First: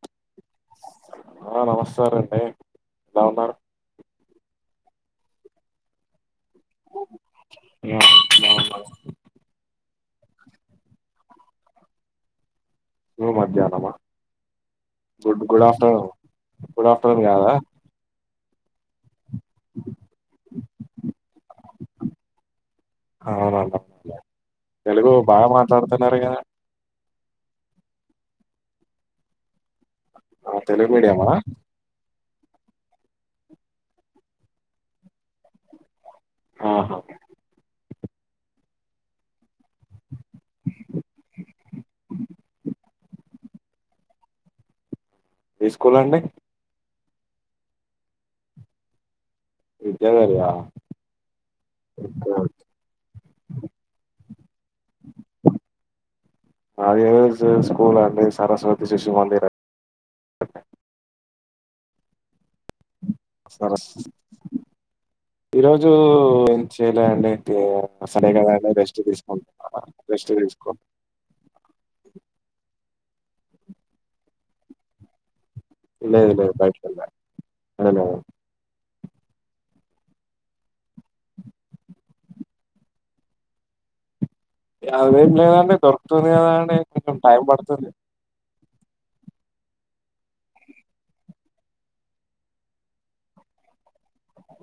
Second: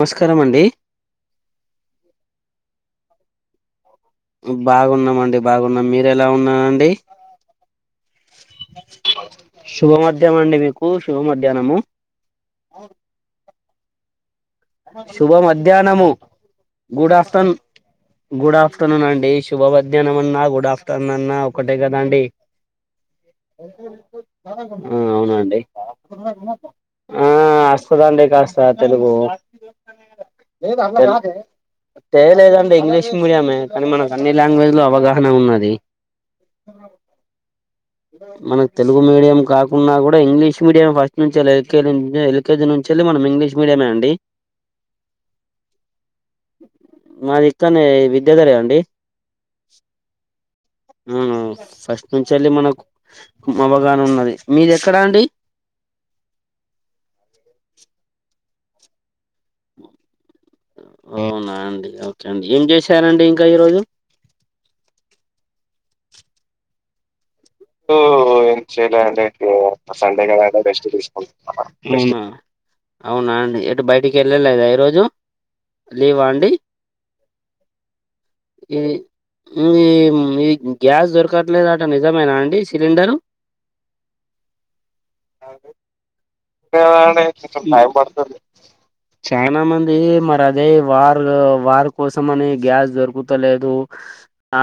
నమస్కారమ్ అండి [unintelligible] బాగున్నారా బాగున్నాం అండి బాగున్నాం మీర ఎలా ఉన్నరూ శుభ మధ్యహ అండి మీకు శుభ మధ్యాహ్నము నువ్ మధ్యాహ్నమా శుభ గుడ్ గుడ్ మధ్యాహ్నము afternoon good afternoon good afternoon అండి శుభ మధ్యాహ్నమన్న గుడ్ ఆఫ్టర్నూన్ అన్నా ఒకటే కద అండి అవునండి ఆ తెలుగు బాగా అవునండి. మాట్లాడుతున్నారు కదా ఆ వస్తుదండి కాస్త తెలుగు ఆ తెలుగు మీడియం మా ఎ లేదండి ఇంగ్లీష్ మీడియమే కానీ మనకు అన్ని లాంగ్వేజ్లో అవగాహన ఉన్నది. ఆహా మనకు తెలుగు మీడియం కాకున్న కూడా ఇంగ్లీష్ మీడియం వచ్ నుంచేలే ఎల్ కే జి నుంచి ఎల్ కే జి నుంచెల్లి మనం ఇంగ్లీష్ మీడియమే అండి. తీసుకూలండి. మాదిక్కనే విద్యాధరీ అండి. విద్యాదారీ ఆ ఉమ్ ఫస్ట్ నుంచి మనకు అవగాహాన ఉన్నది మీది ఎక్కడా అండి. మది ఏదో స్కూల్ అండి సరస్వతి శిశు మందిర్ అవునా అండి ఓకే అండి ఏం చేసారండి ఇంకా ఈరోజు ఈరోజు ఏం చేయలేండి ఓ ఏం చేయలే అండి సండే రెస్ట్ కదా అండి తీసుకో రెస్ట్ తీసుకుంటున్నా అవునా అండి ఎటు బయటికి ఎళ్ళలేదా ఈ రోజు లేవా లేదు అండి లేదు బయటకి వెళ్ళా ఈ ఇమ్ ఈమ్ గ్యాస్ దొరకట్లేదట నిజమేనా అండి ఈ సిలిండరు అదేం లేదండి దొరుకుతుంది. కదా అండి కొంచెం అదే టైం పడుతుంది చానా మంది మరి అదే వారు వారు కోసంమని గ్యాస్ దొరుకుతలేదు.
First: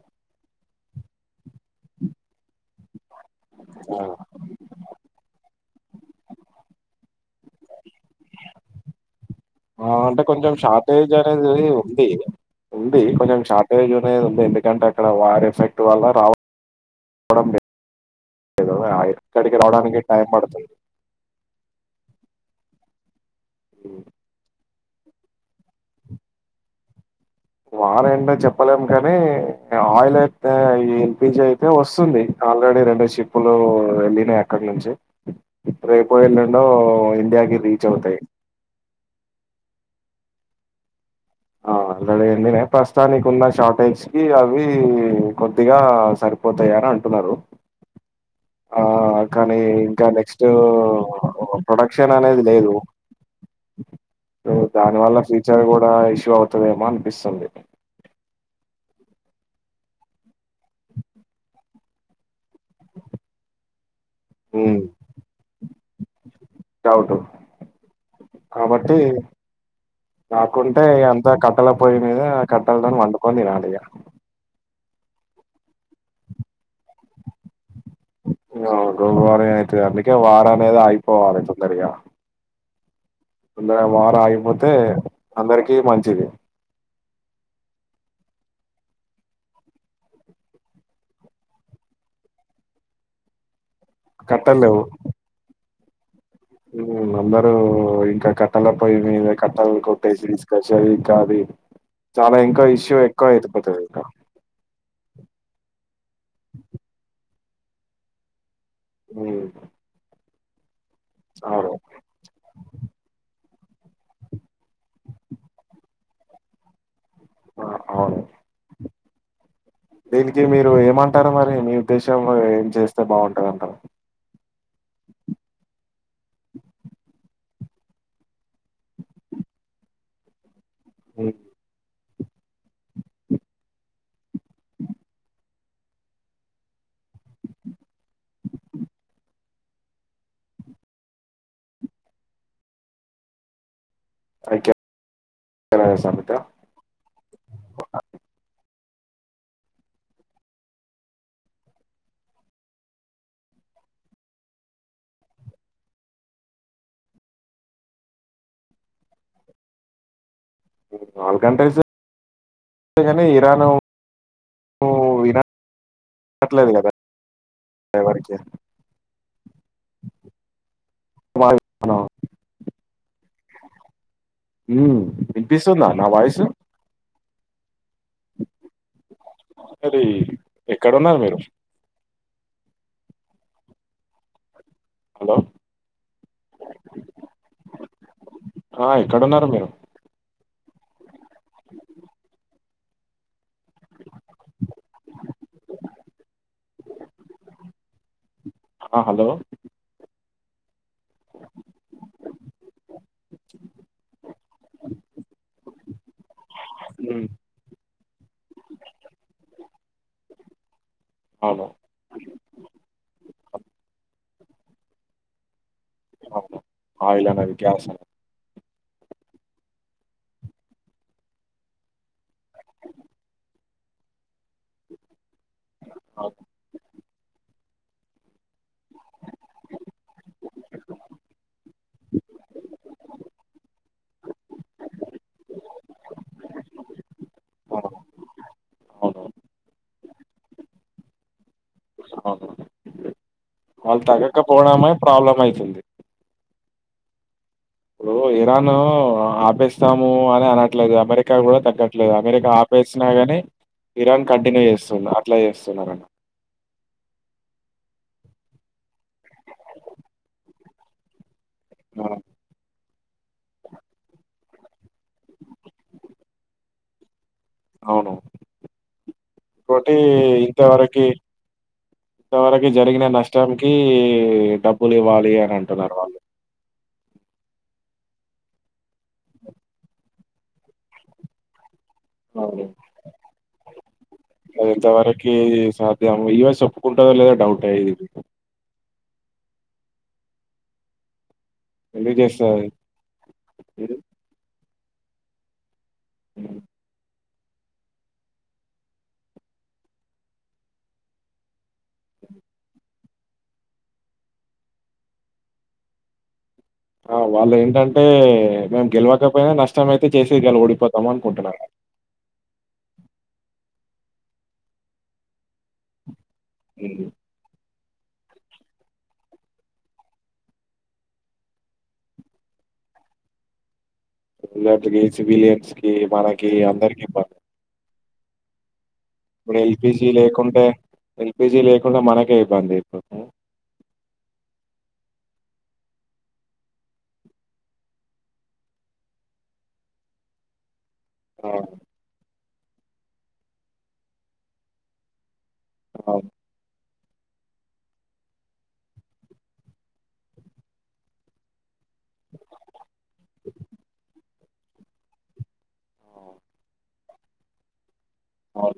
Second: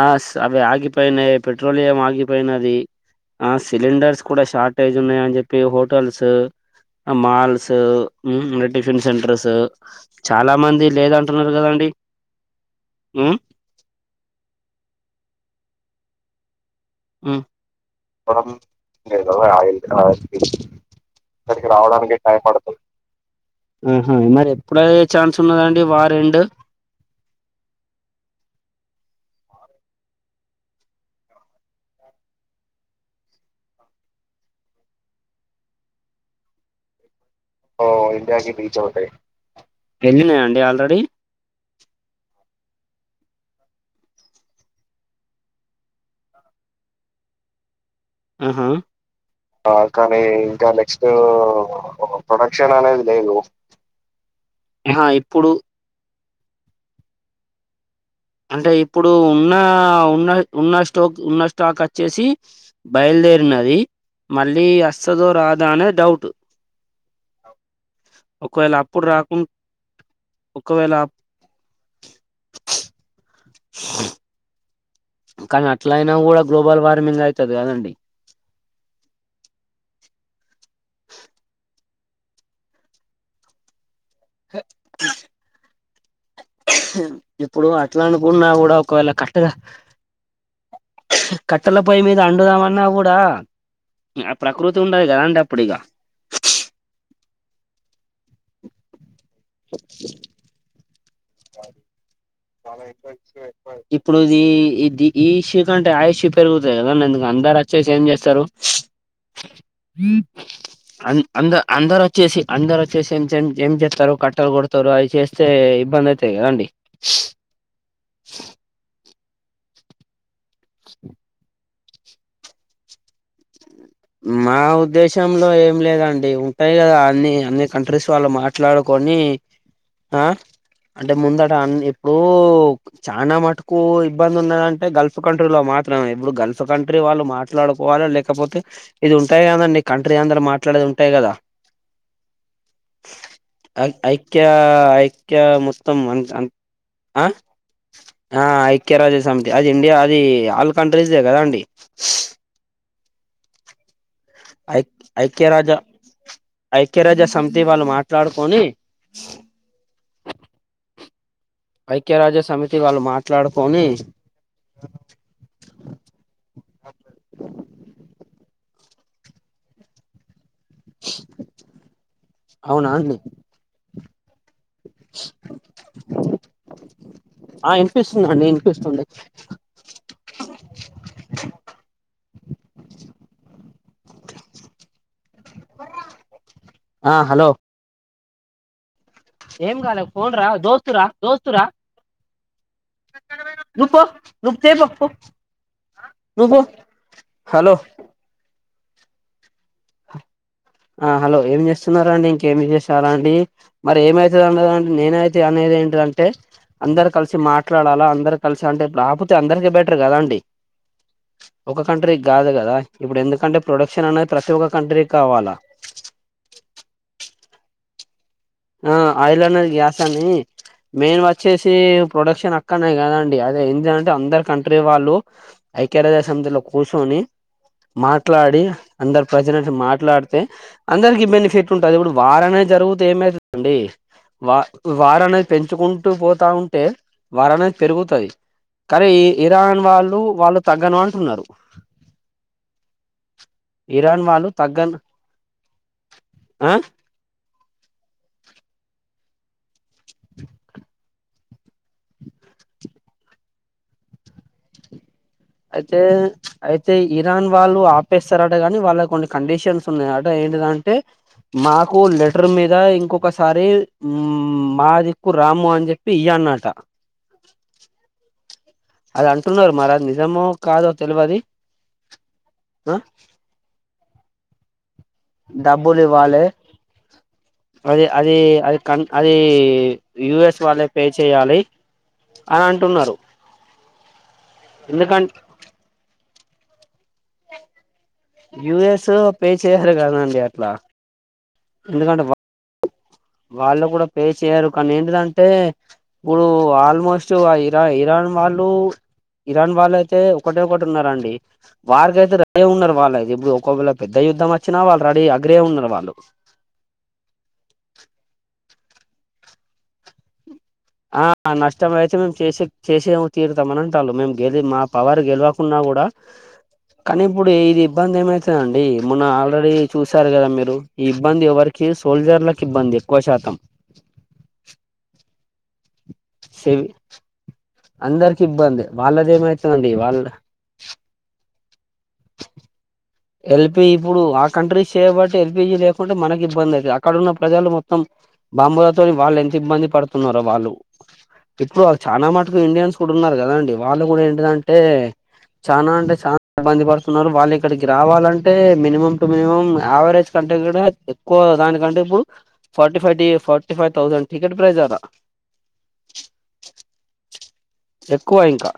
ఆస్ అవి ఆగిపోయినాయి. పెట్రోలియం ఆగిపోయినది. ఆ ఆ సిలిండర్స్ కూడా షార్టేజ్ ఉన్నాయ అని జేప్పి హోటల్స్ ఆ మాల్స్ హుమ్ టిఫిన్ సెంటర్స్ ఆ అంటే కొంచెం చాలా మంది షార్టేజ్ లేదంటున్నారు అనేది కదండి ఉంది. ఉంది ఉమ్, కొంచెం షార్టేజ్ అనేది ఉంది ఎందుకంటే అక్కడ వార్ ఎఫెక్ట్ వల్ల రా బట్ లేదు ఆ ఏదో ఇక్కడికి ఆయిల్ రావడానికి టైం పడుతుంది [unintelligible] ఇక్కడికి రావడానికి టైం పడుతది ఎప్పుడయ్యే ఛాన్స్ ఉన్నదండి వార్ ఎండ్ వార్ ఎండ్ చెప్పలేము. కాని ఆయిల్ అయితే ఎల్ పి జి అయితే వస్తుంది. ఆల్రెడీ రెండు షిప్పులు వెళ్ళినయి అక్కడి నుంచి రేపు వెళ్ళండో ఇండియా ఇండియా కి రిచ్ అవుతాయి వళ్ళినయా అండి ఆల్రెడీ ఆ ఆల్రెడీ వెళ్ళినయ్ ప్రస్తుతానికి ఉన్న షార్టేజ్ కి అవి కొద్దిగా సరిపోతాయని అన్ అంటున్నారు. ఆహా ఆ! కానీ ఆ ఇంకా కానీ నెక్స్టు ఇంకా నెక్స్ట్ ప్రొడక్షన్ అనేది లేదు. ప్రొడక్షన్ అనేది లేదు. సో దాని ఆహా వల్ల ఇప్పుడు ఫీచర్ కూడా ఇష్యూ అవుతుదేమో అనిపిస్తుంది. అంటే ఇప్పుడు ఉన్న ఉన్న ఉన్న స్టోక్ ఉన్న స్టాక్ వచ్చేసి బయలుదేరినది. మళ్ళీ హ్మ్. అస్తదో రాదా అనే డౌట్ డౌట్ ఒకవేళ అప్పుడు రాకున్ రాకుంటే అంతా కట్టల పొయ్యి మీద ఆ కట్టలతో వండుకొని తినాలే ఇగ కానీ అట్ల అయినా కూడా గ్లోబల్ వార్మింగ్ అయి అవు గ్లోబల్ వార్మింగ్ అయితది అవిట్ ఇగ వార్ అనేది ఆగిపోవాలే తొందరగా తొందరగా వార్ ఆగిపోతే అందరికి మంచిది. ఇప్పుడు అట్లా అనుకున్నా కూడా ఒకవేళ కట్టల కట్టెల పొయ్యి మీద అండుదామన్నా కూడా ఆ ప్రకృతి ఉండది కదా అండి అప్పుడు ఇగ మ్మ్ అందరూ ఇంకా కట్టల పోయి మీద కట్టలు కొట్టేసి తీసుకొచ్చి అయి చాది ఇప్పుడు ఇది ఈ ది ఇష్యూ కంటే ఆ ఇష్యూ పెరుగుతయి కదండి ఎందుకు అందరు వచ్చేసి ఏం చేస్తారు మ్మ్ అన్ అంద అందరు వచ్చేసి అందరు వచ్చేసి ఏం చే ఏం చెత్తారు కట్టలు కొడతారు అవి చేస్తే ఇబ్బంది అవుతాయి కదండి ఆ అవును దీనికి మీరు ఏమంటారు మరి మీ ఉద్దేశం ఏం చేస్తే బాగుంటంది అంటారు మా ఉద్దేశంలో ఏం లేదండి ఉంటాయి కదా అన్ని అన్ని కంట్రీస్ వాళ్ళు మాట్లాడుకొని ని ఆ అంటే ఈ ముందట అ ఇప్పుడు చానా మట్టుకు ఇబ్బంది ఉన్నదంటే గల్ఫ్ కంట్రీలో మాత్రమే ఇప్పుడు గల్ఫ్ కంట్రీ వాళ్ళు మాట్లాడు కోవాలా లేకపోతే ఇది ఉంటాయి కదండి కంట్రీ అందరూ మాట్లాడేది ఉంటాయి కదా ఐ ఐక్య ఐక్య ఐక్యరాజ్య మొత్తం సమితా? అ ఆ ఆ ఐ క్యరాజ్యసమితి అ అది ఇండియా అది ఆల్ కంట్రీస్ దే కదా అండి ఐ ఐక్యరాజా ఐక్యరాజ సమితి వాళ్ళు మాట్లాడుకొని [inaudible] ఆల్ కంట్రీసే ఐక్యరాజ్య సమితి వాళ్ళు మాట్లాడుకొని ఓ విన [inaudible] ట్లేదు [unintelligible] కదా ఎవ్వరికి వాయ్ మనం అవునా అండి మ్మ్ వినిపిస్తుందా నా వాయిసు ఆ ఇన్ పిస్తుందండి వినిపిస్తుంది మరి ఎక్కడున్నారు మీరు? హలో. ఆ హలో హాయ్ ఏం కాలే ఫోన్ రా దోస్తురా దోస్తురా నువ్వు పో నువ్వు చెయ్ పో పో ను పో హలో ఆ హలో ఆ హలో ఏమి చేస్తున్నారు అండి ఇంకేమి చేస్తారా అండి మరి ఏమైతుందిండదండి నేనైతే అనేది ఏంట టాంటే అందరు హ్మ్. కలిసి మాట్లాడాలా అందరు కలిసి అంటే రాకపోతే అందరిక బెటర్ కదా అండి అవును. ఒక కంట్రీ కి కాదు కదా ఇప్పుడు ఎందుకంటే ప్రొడక్షన్ అనేది ప్రతి ఒక్క కంట్రీకి కావాలా అవును ఆయిల్ అనేది గ్యాస్ [unintelligible] ఆ ఆయిల్ అన్నది గ్యాస్ అని మెయిన్గా వచ్చేసి ప్రొడక్షన్ అక్కనే కదండి అదే ఇండియా అంటే అందరు కంట్రీ వాళ్ళు ఐక్య అవును. రాజ్యసమితిలో కూసోని మాట్లాడి అందరు ప్రజల [unintelligible] మాట్లాడితే అందరికి బెనిఫిట్ ఉంటది ఇప్పుడు వారనే జరుగుతే ఏమైతద్ అండి వా వర్ అనేది పెంచుకుంటూ పోతా ఉంటే వార్ అనేది అవును. పెరుగుతది కారే అవును. ఈ ఇరాన్ వాళ్ళు వాళ్ళు తగ్గను అంటున్నారు అవును వాళ్ళు ఇరాన్ తగ్గకపోవడమే ప్రాబ్లం అయితుంది అ ఇప్పుడు ఇరాను ఆపేస్తాము అని అనట్లేదు అమెరికా కూడా తగ్గట్లేదు అమెరికా ఆపే ఆపేసినగాని ఇరాన్ కంటిన్యూ చేస్తుంది అట్లా అయితే చేస్తున్నారని అయితే ఇరాన్ వాళ్ళు ఆప్పేస్తారట కానీ వాళ్ళ కొన్ని కండిషన్స్ ఉన్నాయట ఏంటిదంటె మాకు లెటర్ మీద ఇక్కొకసారి మాదిక్కు రాము అని చెప్పి ఇ అన్నట అవును అది అంటున్నారు మరి ఇంకోటి అది నిజమో కాదో తెలివది ఇంతవరకు జరిగిన నష్టంకి డబ్బులు ఇవ్వాలి అని అంటున్నారు డబ్బులు వాళ్ళు ఇవ్వాలి అది అది అది కన్ అది యుఎస్ వాళ్ళ పే చేయ్యాలి అవును అది ఎంత వరకి ఎందుకంటే సాధ్యమో యూఎస్ ఒప్పుకుం టదో లేదో డౌటే యుఎస్ పే చేయాలి కదండి అట్లా ఎందుకు ఎందుకంటే చేస్తది వాళ్ళు హ్మ్. కూడా పే చేయరు కానీ ఏంటిదంటే ఇప్పుడు హ్మ్. ఆల్మోస్ స్ట్ ఇరా ఇరన్ వాళ్ళు ఇరాన్ వాళ్ళు అయితే ఒకటే ఒకటి ఉన్నారండి వారికియితే ర ఉన్నారు వాళ్ళతే ఇప్పుడు ఒకవేల పెద్ద యుద్ధం వచ్చినా వాళ్ళు రడీ అగ్రే ఉన్నారు వాళ్ళు ఆ వాళ్ళు ఏంటంటే మేము గెలవకపోయినా నష్టం అయితే చేసేది కాల డి ఆ నష్టం అయితే మేము చేసే చేసేమో తీరుతామని అంటాలు మేము గెలి మా పవర్ గెలవకుంన్నా కూడా కానీప్పుడు ఇది ఇబ్బంది ఏమైతుండి మొన్న ఆల్రెడీ చూశారు కదా మీరు ఈ ఇబ్బంది ఎవరికి సోల్జర్లలకు ఇబ్బంది ఎక్కువ శాతం ఇలాంటివి సివిలియన్స్ కి మనకి సేవి అందరికి ఇబ్బందే అందరికి ఇబ్బందే ఇప్పుడు ఎల్పిజీ లేకుంటే ఎల్పిజీ లేకుండా మనకే ఇబ్బంది ఇప్పుడు ఎల్పీ ఇప్పుడు ఆ కంట్రీ చేయబట్టి ఎల్పీజీ లేకుంటే మనకి ఇబ్బంది అయితది అక్కడన్న ప్రజలు మొత్తం బాంబూలతో వాళ్ళు ఎంత ఇబ్బంది పడుతున్నారో వాళ్ళు ఇప్పుడు వాళ్ళు చాలా మటుకు ఇండియన్స్ కూడా ఉన్నారు కదాండి వాళ్ళు కూడా ఏంటిదంటే చాలా అంటే అవును చాలా ఇబ్బంది పడుతున్నారు వాళ్ళు ఇక్కడికి రావాలంటే మినిమం టు మినిమం యావరేజ్ కంటే కూడా ఎక్కువ దానికంటే ఇప్పుడు ఫార్టీ ఫైవ్ టి forty five thousand ticket price ఆడ అవ్ ఎక్కువ ఇంకా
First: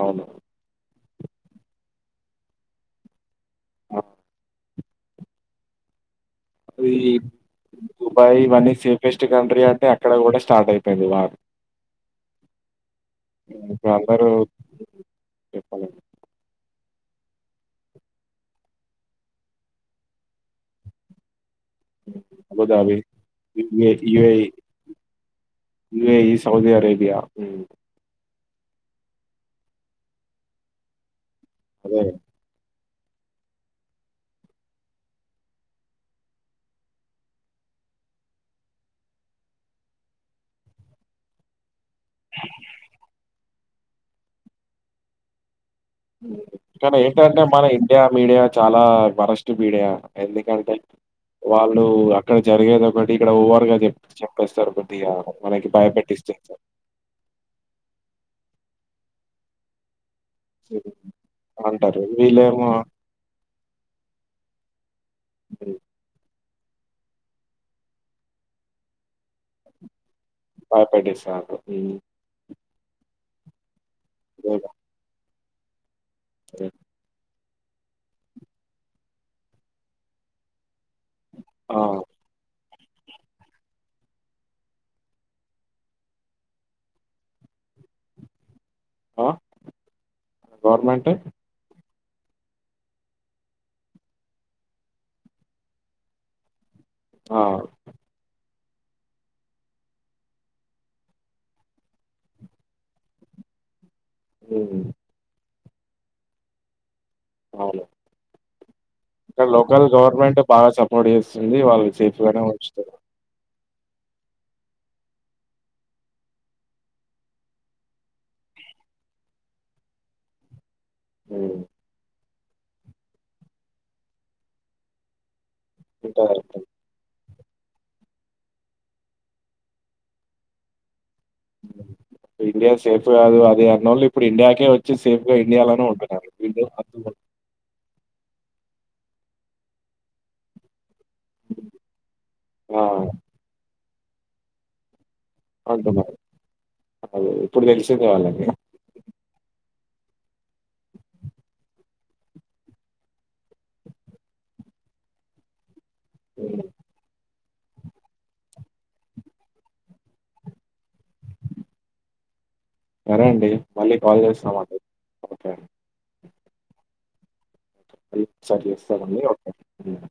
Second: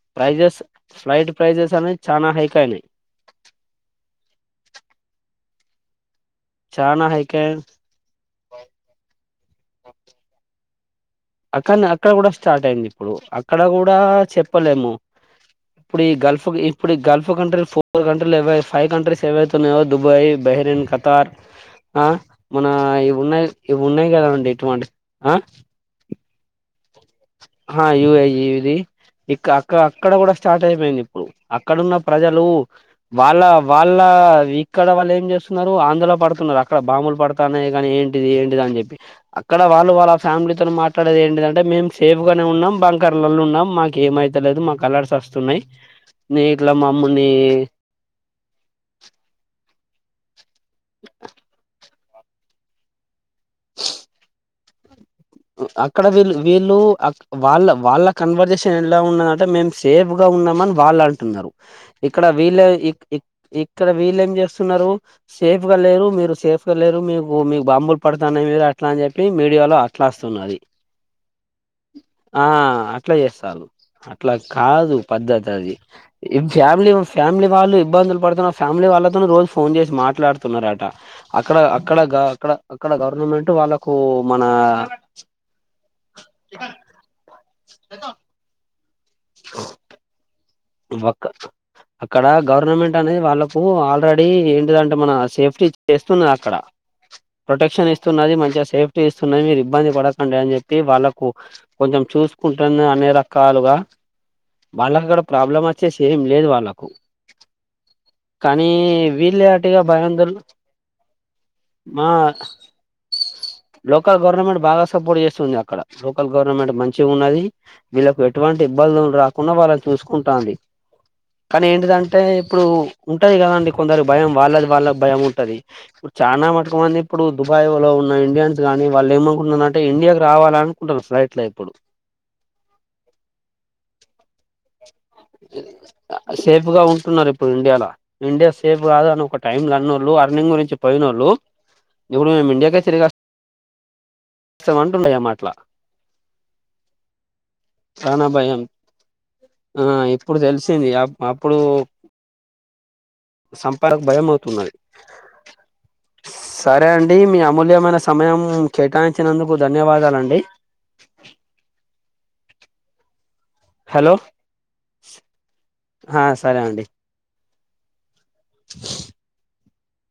అవును ప్రైజెస్ ఫ్లైట్ ప్రైజెస్ అనీ చాల హైక్ అయినాయి ఆ చానా హైక్ అయి దుబాయ్ ఇవి అన్ని సేఫెస్ట్ కంట్రీ అంటే అక్కడ కూడా స్టార్ట్ అయిపోయింది వా అక్కడ అక్కడ కూడా స్టార్ట్ అయింది ఇప్పుడు అక్కడ ఇప్పుడు కూడా అందరూ చెప్పలేము చెప్పాలి ఇప్పుడు ఈ గల్ఫ్ ఇప్పుడు ఈ గల్ఫ్ కంట్రీలు ఫోర్ కంట్రీలువై ఫైవ్ కంట్రీస్ ఏవైతున్నాయో దుబాయ్ బెహరన్ కతార్ ఆ మన అబుదాబి ఇవి ఉన్నాయి ఇవి యుఏ ఉన్నాయి కదా అండి ఎటువంటి ఆ ఇ ఈ సౌది అరేబి ఆ యయుఐజి ఇది ఇక్క అక్క అక్కడ కూడా స్టార్ట్ అయిపోయింది ఇప్పుడు అక్కడున్న అదే ప్రజలు వాళ్ళ వాళ్ళ ఇక్కడ వాళ్ళు ఏం చేస్తున్నారు ఆందులో పడుతున్నారు అక్కడ బాంబులు పడుతాన్నాయి కానీ ఏ ఏంటిది ఏంటిది అని చెప్పి అక్కడ వాళ్ళు వాళ్ళ ఫ్యామిలీతో మాట్లాడేది ఏంటిదంటె మేం సేపు్గానే ఉన్నాం బంకర్లలో ఉన్నాం మాకు ఏమయితలేదు మా కలర్స్ వస్తున్నాయి్ కానీ ఏంటంటే మన ఇండియా మీడియా చాలా వరస్ట్ మీడియా ఎందుకంటే వాళ్ళు అక్కడ జరిగేది ఒకటి ఇక్కడ ఓవర్ గా చె చెప్పేస్తారు కొద్దిగా మనకి అక్కడ వీళ్ళు భయపెట్టిస్తారు వీళ్ళు వాళ్ళ వాళ్ళ కన్వర్జేషన్ ఎలా ఉన్నదాంటే మేము సేఫ్ ఉన్నామని వాళ్ళు అంటున్నారు అంటారు ఇక్కడ వీళ వీళ్ళేమో ఇ ఇ ఇక్కడ వీళం చేస్త సేఫ్ గా లేరు మీరు సేఫ్ లేరు మీకు మీకు బాంబులు పడుతుా మీద అట్లా అని చెప్పి మీడియాలో స్తున్నది భయపెట్టిస్తారు హ్మ్. ఆ అట్లా చేస్తారు అట్లా కాదు పద్దతి ఆది ఫ్యామిలీ ఫ్యామిలీ వాళ్ళు ఇబ్బందులు పడుతున్న ఫ్యామిలీ వాళ్ళతో రోజు ఫోన్ చేసి మాట్లాడుతున్నారట అక్కడ ఆ! అక్కడ అక్కడ అక్కడ గవర్నమెంట్ వాళ్ళకు మన [inaudible] ఆ గవర్మెంట్ వక్క అక్కడ గవర్నమెంట్ అనేది వాళ్ళలకు ఆల్రెడీ ఏంటిదంటే మన సేఫ్టీ చేస్తున్నది అక్కడ ఆ! ప్రొటెక్షన్ ఇస్తున్నది మంచిగా సేఫ్టీ ఇస్తున్నాయి మీరు ఇబ్బంది పడకండి అని చెప్పి వాళ్ళలకు కొంచెం చూసుకుంటునే అన్ని రకాలుగా హ్మ్. వాళ్ళకి అక్కడ ప్రాబ్లం వచ్చేసి ఏం లేదు వాళ్ళలకు అవును కానీ ఇక్క వీళ్ళే అటిగా లోకల్ భయందోళన గవర్నమెంట్ బాగా సపోర్ట్ చేస్తుంది వాళ్ళు మా సేఫ్ గానే ఉంచుత లోకల్ గవర్నమెంట్ బాగా సపోర్ట్ చేస్తుంది అక్కడ లోకల్ గవర్నమెంట్ మంచిగా ఉన్నది వీళ్ళలకు ఎటువంటి ఇబ్బందులు రాకుండా వాళ్ళని చూసుకుంటాంది హ్మ్. కానీ ఏంటిదంటే ఇప్పుడు ఉంటది కదాండి కొందరి భయం వాళ్ళది వాళ్ళ భయం ఉంటది ఇప్పుడు ఉంటారు. చాలనాా మటుకంమంది ఇప్పుడు దుబాయ్ లో ఉన్న ఇండియన్స్ కానీ వాళ్ళు ఏమనుకుంటున్నారుారంటే ఇండియాకి రావాల అనుకుంటన్నారు ఫ్లైట్ లో ఇప్పుడు ఇండియా సేఫ్ కాదు అదే అన్నోన్లీ ఇప్పుడు ఇండియాకే వచ్చ సేఫ్ గా అంటున్నారు. ఉంటున్నారు ఇప్పుడు ఇండియా లో ఇండియా సేఫ్ కాదు అని ఒక టైమ్ లో అన్నోళ్ళు అర్నింగ్ గురించి పోయినోళ్ళు ఇప్పుడు మేము ఆ! ఇండియాకే తెరిగి స్తాం అంటుండయి మాట అంటే అదే ఇప్పుడు తెలిసింది చానా వాళ్ళకి భయం ఆ ఇప్పుడు తెలిసింది అ అప్పుడు సంపాదకు భయంమవుతున్నది హ్మ్. సరే అండి మీ అమూల్యమైన సమయం కేటాయి ఇచ్చినందుకు ధన్యవాదాలండి సరేండి హలో అండి. ఆ సరే అండి మళ్ళీ ఒక సారి చేస్తారండి ఒకే హ్మ్మ్